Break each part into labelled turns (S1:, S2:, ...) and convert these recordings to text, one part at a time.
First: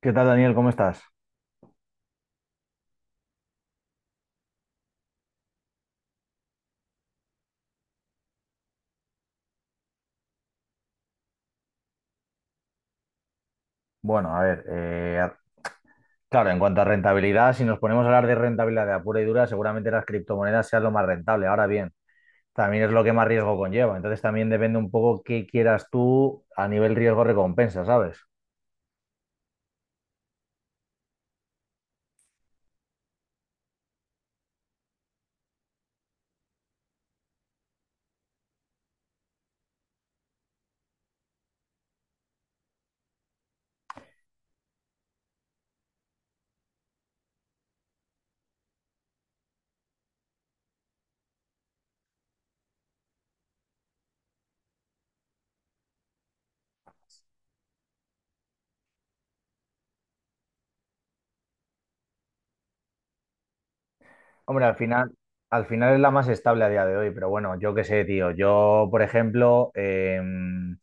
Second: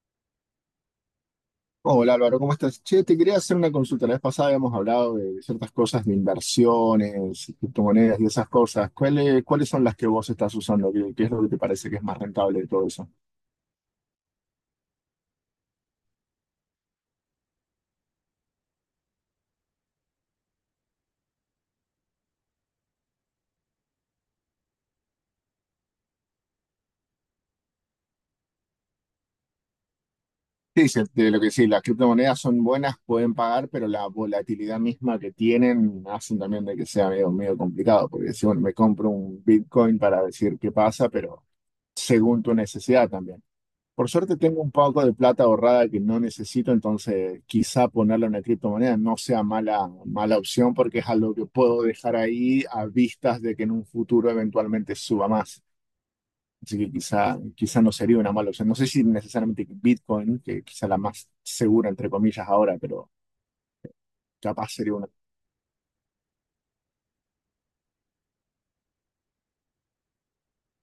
S1: ¿Qué tal, Daniel? ¿Cómo estás?
S2: Hola Álvaro, ¿cómo estás? Che, te quería hacer una consulta. La vez pasada habíamos hablado de ciertas cosas de inversiones, criptomonedas y esas cosas. ¿Cuáles son las que vos estás usando? ¿Qué es lo que te parece que es más rentable de todo eso?
S1: Bueno, a ver, claro, en cuanto a rentabilidad, si nos ponemos a hablar de rentabilidad de a pura y dura, seguramente las criptomonedas sean lo más rentable. Ahora bien, también es lo que más riesgo conlleva. Entonces también depende un poco qué quieras tú a nivel riesgo-recompensa, ¿sabes?
S2: Sí, sí, de lo que sí, las criptomonedas son buenas, pueden pagar, pero la volatilidad misma que tienen hacen también de que sea medio, medio complicado, porque si bueno, me compro un Bitcoin para decir qué pasa, pero según tu necesidad también. Por suerte tengo un poco de plata ahorrada que no necesito, entonces quizá ponerla en una criptomoneda no sea mala, mala opción porque es algo que puedo dejar ahí a vistas de que en un futuro eventualmente suba más. Así que quizá no sería una mala opción. No sé si necesariamente Bitcoin, que quizá la más segura entre comillas ahora, pero
S1: Hombre,
S2: capaz sería una.
S1: al final es la más estable a día de hoy, pero bueno, yo qué sé, tío. Yo, por ejemplo,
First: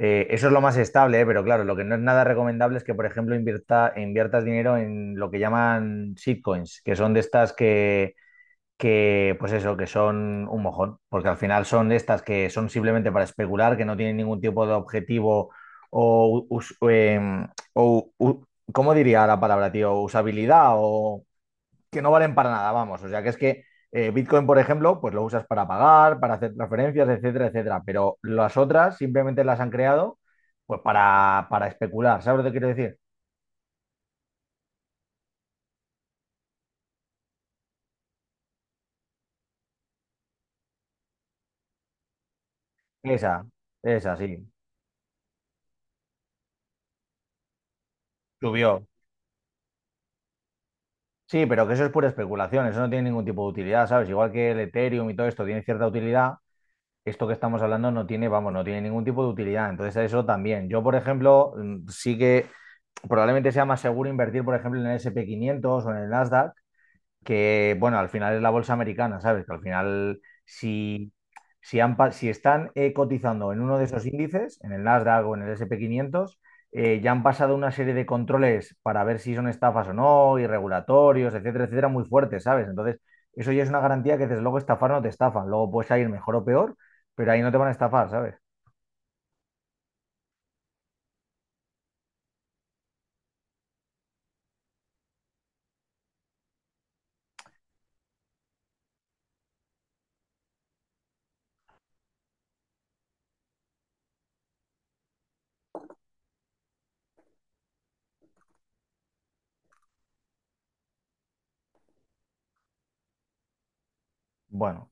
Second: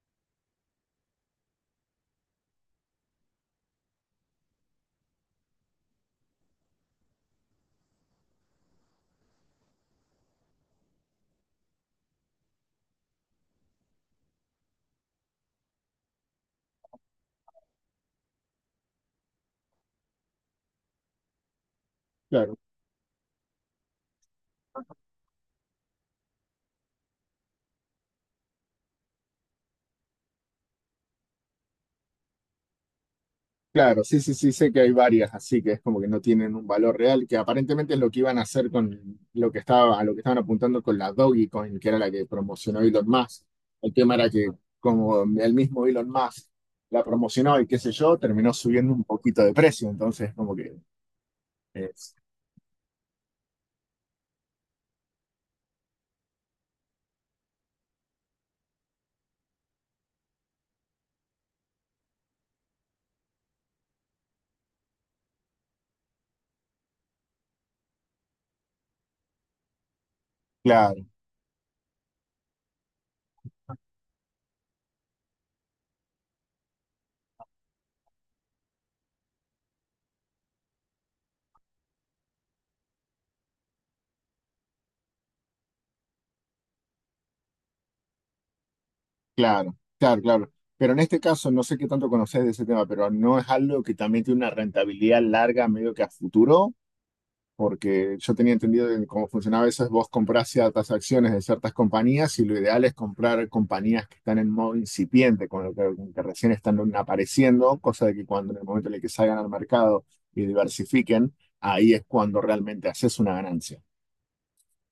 S1: Eso es lo más estable, ¿eh? Pero claro, lo que no es nada recomendable es que, por ejemplo, inviertas dinero en lo que llaman shitcoins, que son de estas que, pues eso, que son un mojón, porque al final son de estas que son simplemente para especular, que no tienen ningún tipo de objetivo o, us- em, o u- ¿cómo diría la palabra, tío? Usabilidad o que no valen para nada, vamos. O sea, que es que Bitcoin, por ejemplo, pues lo usas para pagar, para hacer transferencias, etcétera, etcétera. Pero las otras simplemente las han creado pues para especular. ¿Sabes lo que quiero decir?
S2: Claro, sí, sí, sí, sé que hay varias, así que es como que no tienen un valor real, que aparentemente es lo que iban a hacer con lo que estaba, a lo que estaban apuntando con la Dogecoin, que era la que promocionó Elon Musk.
S1: Esa,
S2: El tema
S1: esa,
S2: era
S1: sí.
S2: que como el mismo Elon Musk la promocionó y qué sé yo, terminó
S1: Subió.
S2: subiendo un poquito de precio, entonces como que
S1: Sí, pero que eso es pura
S2: es,
S1: especulación, eso no tiene ningún tipo de utilidad, ¿sabes? Igual que el Ethereum y todo esto tiene cierta utilidad, esto que estamos hablando no tiene, vamos, no tiene ningún tipo de utilidad. Entonces, eso también. Yo, por ejemplo, sí que probablemente sea más seguro invertir, por ejemplo, en el S&P 500 o en el Nasdaq que, bueno, al final es la bolsa americana, ¿sabes? Que al final,
S2: claro,
S1: si están cotizando en uno de esos índices, en el Nasdaq o en el S&P 500, ya han pasado una serie de controles para ver si son estafas o no, y regulatorios, etcétera, etcétera, muy fuertes, ¿sabes? Entonces, eso ya es una garantía que desde luego estafar no te estafan. Luego puedes salir mejor o peor, pero ahí no te van a estafar, ¿sabes?
S2: claro, claro, claro. Pero en este caso, no sé qué tanto conocés de ese tema, pero no es algo que también tiene una rentabilidad larga, medio que a futuro. Porque yo tenía entendido de cómo funcionaba eso, es vos comprás ciertas acciones de ciertas compañías y lo ideal es comprar compañías que están en modo incipiente, con lo que recién están apareciendo, cosa de que cuando en el momento en el que salgan al mercado y diversifiquen, ahí es cuando realmente haces una ganancia.
S1: Bueno.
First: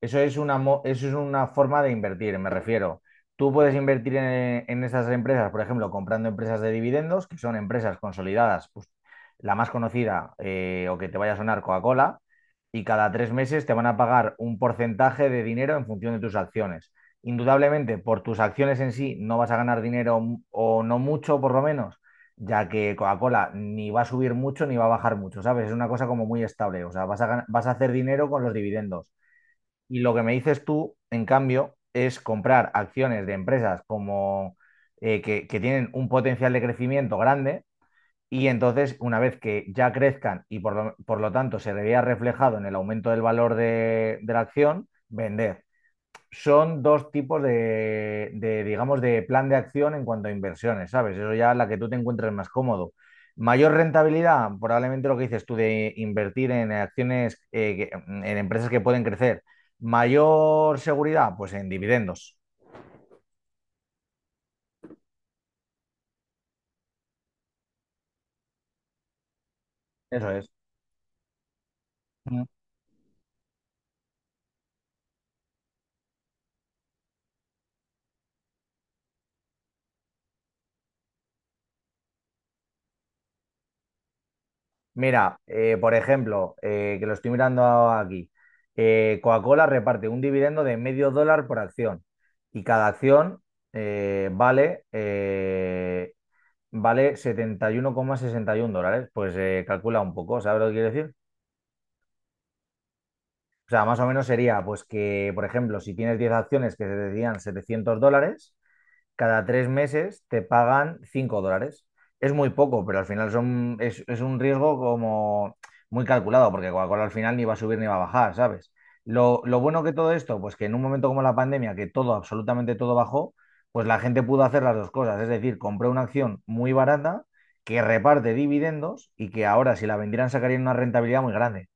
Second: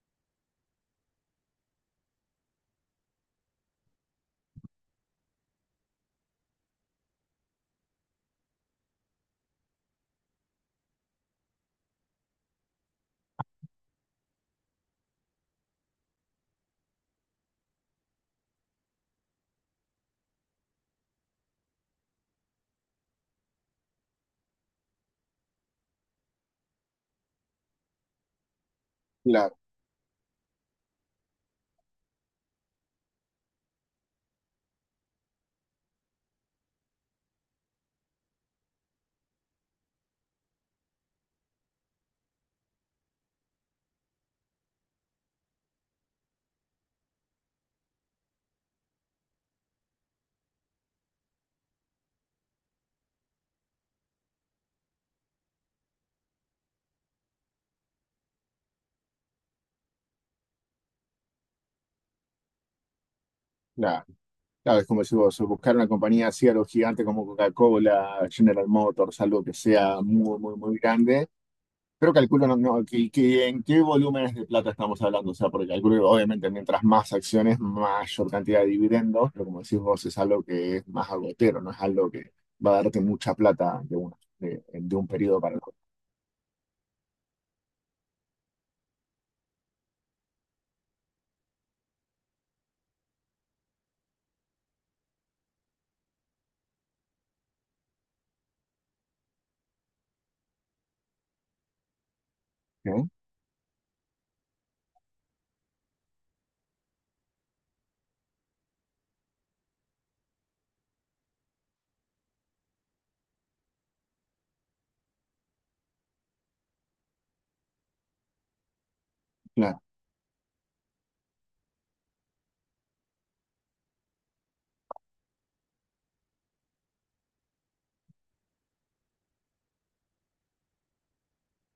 S1: Eso es una forma de invertir, me refiero. Tú puedes invertir en esas empresas, por ejemplo, comprando empresas de dividendos, que son empresas consolidadas, pues, la más conocida o que te vaya a sonar Coca-Cola, y cada 3 meses te van a pagar un porcentaje de dinero en función de tus acciones. Indudablemente, por tus acciones en sí no vas a ganar dinero o no mucho, por lo menos, ya que Coca-Cola ni va a subir mucho ni va a bajar mucho, ¿sabes? Es una cosa como muy estable, o sea, vas a hacer dinero con los dividendos
S2: Claro,
S1: y lo que me dices tú, en cambio, es comprar acciones de empresas como que tienen un potencial de crecimiento grande y entonces, una vez que ya crezcan y por lo tanto se le vea reflejado en el aumento del valor de la acción, vender son dos tipos de, digamos, de plan de acción en cuanto a inversiones, ¿sabes? Eso ya es la que tú te encuentres más cómodo. Mayor rentabilidad, probablemente lo que dices tú de invertir en acciones, en empresas que pueden crecer. Mayor seguridad, pues en dividendos.
S2: claro, claro, es como si vos, buscar una compañía así, algo gigante como Coca-Cola, General Motors, algo que sea
S1: Eso
S2: muy,
S1: es.
S2: muy, muy grande. Pero
S1: Mm.
S2: calculo no, no, que en qué volúmenes de plata estamos hablando. O sea, porque calculo que obviamente mientras más acciones, mayor cantidad de dividendos, pero como decís vos, es algo que es más agotero, no es algo que va a darte mucha plata de un
S1: Mira,
S2: periodo para el otro.
S1: por ejemplo, que lo estoy mirando aquí, Coca-Cola reparte un dividendo de medio dólar por acción y cada acción eh, vale eh, vale setenta y uno coma sesenta y uno dólares. Pues calcula un poco, ¿sabes lo que quiero decir? O sea, más o menos sería, pues que, por ejemplo, si tienes 10 acciones que te decían $700, cada 3 meses te pagan $5. Es muy poco, pero al final es un riesgo como muy calculado, porque Coca-Cola al final ni va a subir ni va a bajar, ¿sabes? Lo bueno
S2: ¿No?
S1: que todo esto, pues que en un momento como la pandemia, que todo, absolutamente todo bajó, pues la gente pudo hacer las dos cosas. Es decir, compré una acción muy barata que reparte dividendos y que ahora si la vendieran sacarían una rentabilidad muy grande.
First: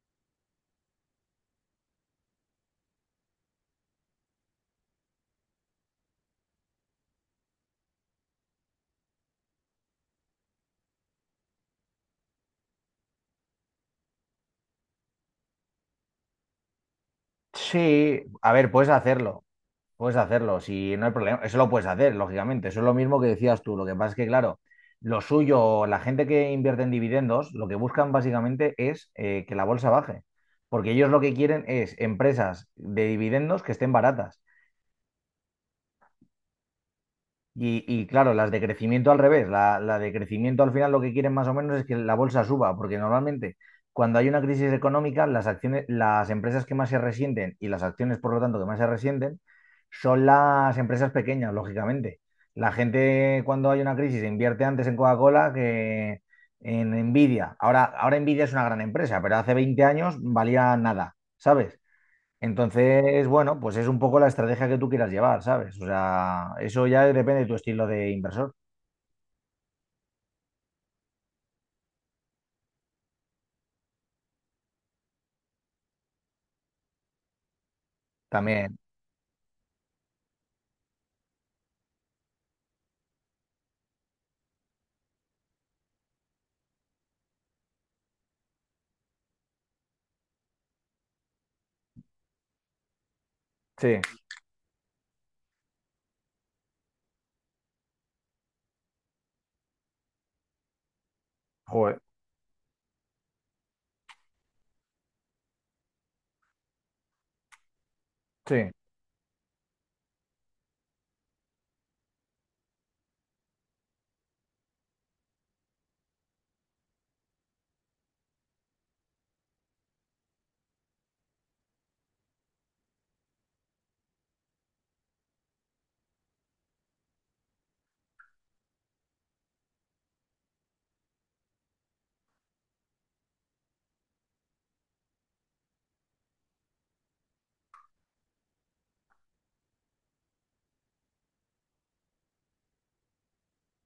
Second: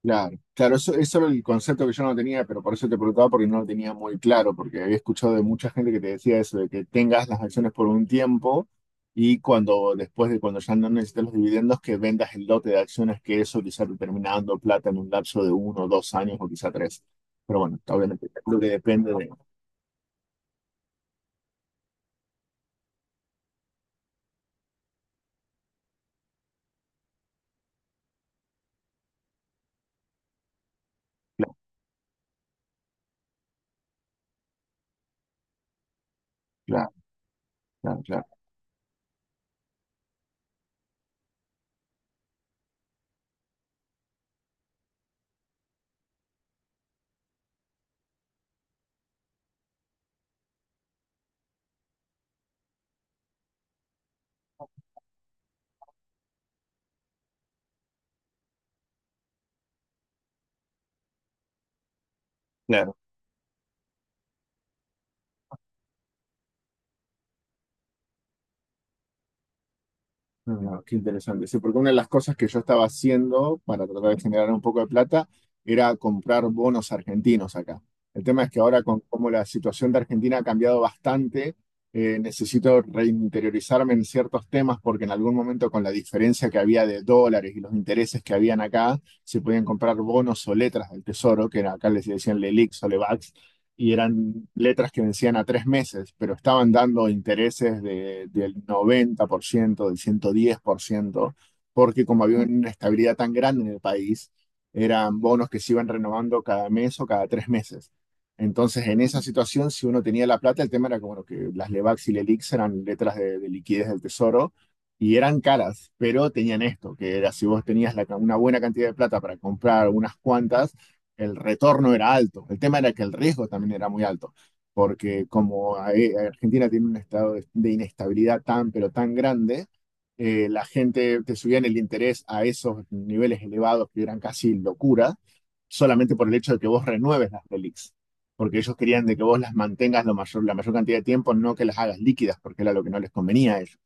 S2: Claro, claro, eso era el concepto que yo no tenía, pero por eso te preguntaba porque no lo tenía muy claro, porque había escuchado de mucha gente que te decía eso, de que tengas las acciones por un tiempo y cuando después de cuando ya no necesites los dividendos, que vendas el lote de acciones, que eso quizá te termina dando plata en un lapso de uno, dos años o quizá tres. Pero bueno,
S1: Sí,
S2: obviamente
S1: a
S2: creo que
S1: ver, puedes
S2: depende de...
S1: hacerlo. Puedes hacerlo, si no hay problema, eso lo puedes hacer, lógicamente. Eso es lo mismo que decías tú. Lo que pasa es que, claro, lo suyo, la gente que invierte en dividendos, lo que buscan básicamente es que la bolsa baje. Porque ellos lo que
S2: Claro,
S1: quieren es empresas de dividendos que estén baratas.
S2: claro,
S1: Y,
S2: claro,
S1: y
S2: claro.
S1: claro, las de crecimiento al revés, la de crecimiento al final lo que quieren más o menos es que la bolsa suba, porque normalmente cuando hay una crisis económica, las acciones, las empresas que más se resienten y las acciones, por lo tanto, que más se resienten, son las empresas pequeñas, lógicamente. La gente cuando hay una crisis invierte antes en Coca-Cola que en Nvidia. Ahora, ahora Nvidia es una gran empresa, pero hace 20 años valía nada, ¿sabes?
S2: Claro.
S1: Entonces, bueno, pues es un poco la estrategia que tú quieras llevar, ¿sabes? O sea, eso ya depende de tu estilo de inversor.
S2: Ah, qué interesante. Sí, porque una de las cosas que yo estaba haciendo para tratar de generar un poco de plata era comprar bonos argentinos acá. El tema es que
S1: También,
S2: ahora con cómo la situación de Argentina ha cambiado bastante, necesito reinteriorizarme en ciertos temas porque en algún momento con la diferencia que había de dólares y los intereses que habían acá, se podían comprar bonos o letras del tesoro, acá les decían lelix o LEVAX, y
S1: sí,
S2: eran letras que vencían a 3 meses, pero estaban dando intereses del 90%, del 110%,
S1: joder,
S2: porque como había una estabilidad tan grande en el país, eran bonos que se iban renovando cada mes o cada 3 meses.
S1: sí.
S2: Entonces, en esa situación, si uno tenía la plata, el tema era que, bueno, que las Levax y Lelix eran letras de liquidez del tesoro y eran caras, pero tenían esto, que era si vos tenías una buena cantidad de plata para comprar unas cuantas, el retorno era alto. El tema era que el riesgo también era muy alto, porque Argentina tiene un estado de inestabilidad tan, pero tan grande, la gente te subían el interés a esos niveles elevados que eran casi locura, solamente por el hecho de que vos renueves las relics. Porque ellos querían de que vos las mantengas lo mayor, la mayor cantidad de tiempo, no que las hagas líquidas, porque era lo que no les convenía a ellos.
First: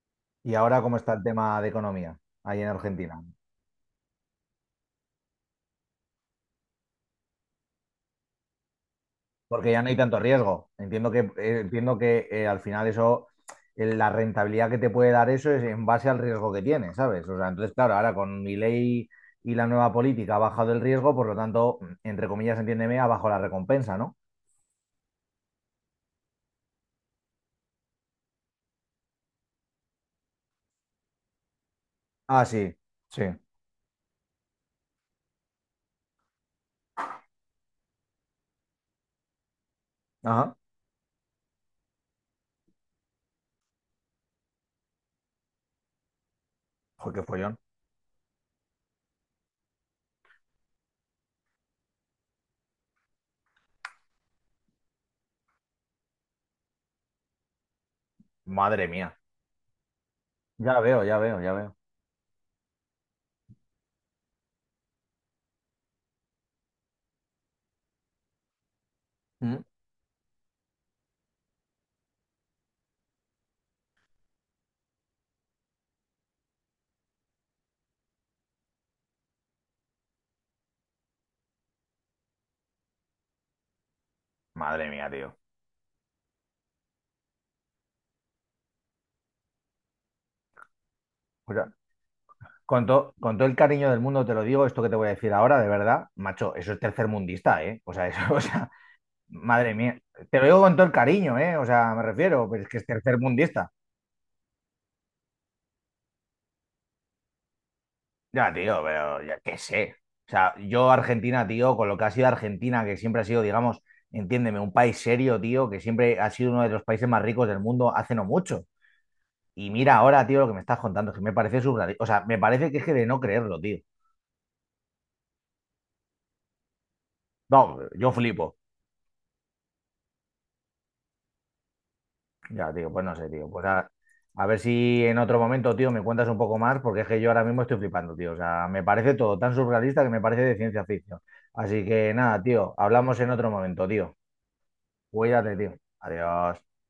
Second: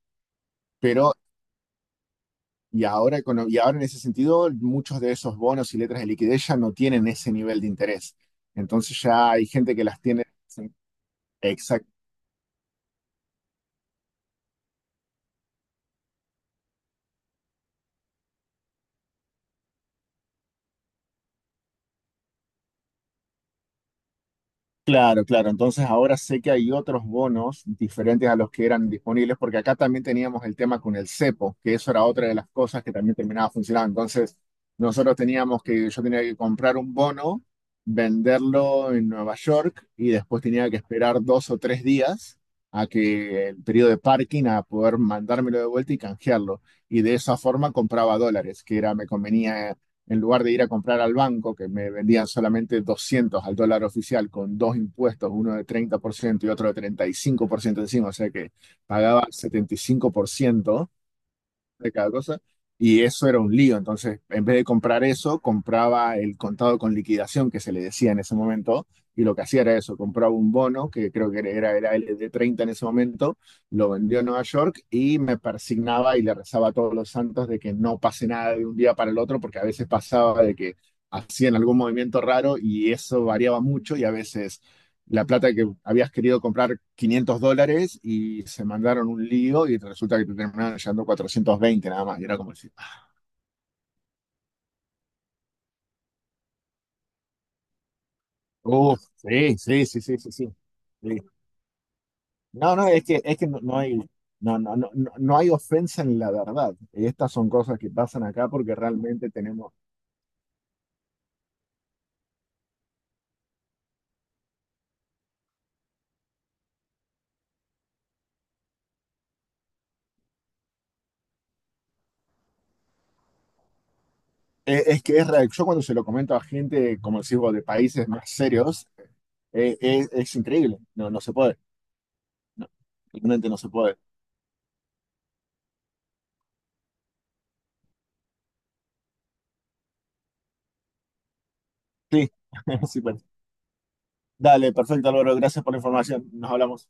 S1: ¿Y ahora cómo
S2: Pero
S1: está el tema de economía ahí en
S2: y ahora,
S1: Argentina?
S2: y ahora en ese sentido, muchos de esos bonos y letras de liquidez ya no tienen ese nivel de interés. Entonces ya hay
S1: Porque
S2: gente
S1: ya
S2: que
S1: no hay
S2: las
S1: tanto
S2: tiene.
S1: riesgo. Entiendo que al final eso, la rentabilidad que te puede dar eso es en base al riesgo que tienes, ¿sabes? O sea, entonces, claro, ahora con mi ley y la nueva política ha bajado el riesgo, por lo tanto, entre comillas, entiéndeme, ha bajado la recompensa, ¿no?
S2: Claro, claro. Entonces ahora sé que hay otros bonos diferentes a los que eran disponibles, porque acá también teníamos el tema con el cepo, que eso era otra de
S1: Ah,
S2: las
S1: sí,
S2: cosas que también
S1: sí.
S2: terminaba funcionando. Entonces nosotros teníamos que, yo tenía que comprar un bono, venderlo en Nueva York y después
S1: Ajá.
S2: tenía que esperar 2 o 3 días a que el periodo de parking a poder mandármelo de vuelta y canjearlo. Y
S1: Joder,
S2: de
S1: qué
S2: esa
S1: follón.
S2: forma compraba dólares, que era, me convenía en lugar de ir a comprar al banco, que me vendían solamente 200 al dólar oficial con dos impuestos, uno de 30% y otro de 35% encima, o sea que
S1: Madre mía.
S2: pagaba setenta y cinco por
S1: Ya
S2: ciento
S1: veo, ya veo, ya veo.
S2: de cada cosa. Y eso era un lío. Entonces, en vez de comprar eso, compraba el contado con liquidación que se le decía en ese momento. Y lo que hacía
S1: Mm.
S2: era eso, compraba un bono, que creo que era el de 30 en ese momento, lo vendió a Nueva York y me persignaba y le rezaba a todos los santos de que no pase nada de un día para el otro, porque a veces pasaba de que hacían algún movimiento raro y eso variaba mucho y a veces
S1: Madre mía,
S2: la
S1: tío.
S2: plata que habías querido comprar $500 y se mandaron un lío y resulta que te terminaron llevando
S1: O sea,
S2: 420 nada más. Y era como decir,
S1: con todo el cariño del mundo te lo digo, esto que te voy a decir ahora, de verdad, macho, eso es tercermundista, ¿eh? O sea, eso, o sea,
S2: uff, sí,
S1: madre
S2: sí,
S1: mía.
S2: sí, sí, sí,
S1: Te lo
S2: sí.
S1: digo con todo el
S2: Sí.
S1: cariño, ¿eh? O sea, me refiero, pero es
S2: No,
S1: que es
S2: no, es que no,
S1: tercermundista.
S2: no hay, no hay ofensa en la verdad. Estas son cosas que pasan acá
S1: Ya,
S2: porque
S1: tío, pero
S2: realmente
S1: ya qué
S2: tenemos.
S1: sé. O sea, yo Argentina, tío, con lo que ha sido Argentina, que siempre ha sido, digamos, entiéndeme, un país serio, tío, que siempre ha sido uno de los países más ricos del mundo hace no mucho. Y mira ahora, tío, lo que me estás contando, que me parece surrealista. O sea, me parece que es que de no creerlo, tío.
S2: Es que es real. Yo cuando se lo comento a gente, como decimos,
S1: No,
S2: de países
S1: yo
S2: más
S1: flipo.
S2: serios, es increíble. No, no se puede. No,
S1: Ya, tío, pues no sé, tío.
S2: realmente no se puede.
S1: A ver si en otro momento, tío, me cuentas un poco más, porque es que yo ahora mismo estoy flipando, tío. O sea, me parece todo tan surrealista que me parece de ciencia ficción. Así que
S2: Sí,
S1: nada, tío,
S2: sí,
S1: hablamos
S2: pues.
S1: en otro momento, tío.
S2: Dale, perfecto, Álvaro.
S1: Cuídate,
S2: Gracias por
S1: tío.
S2: la información. Nos
S1: Adiós.
S2: hablamos.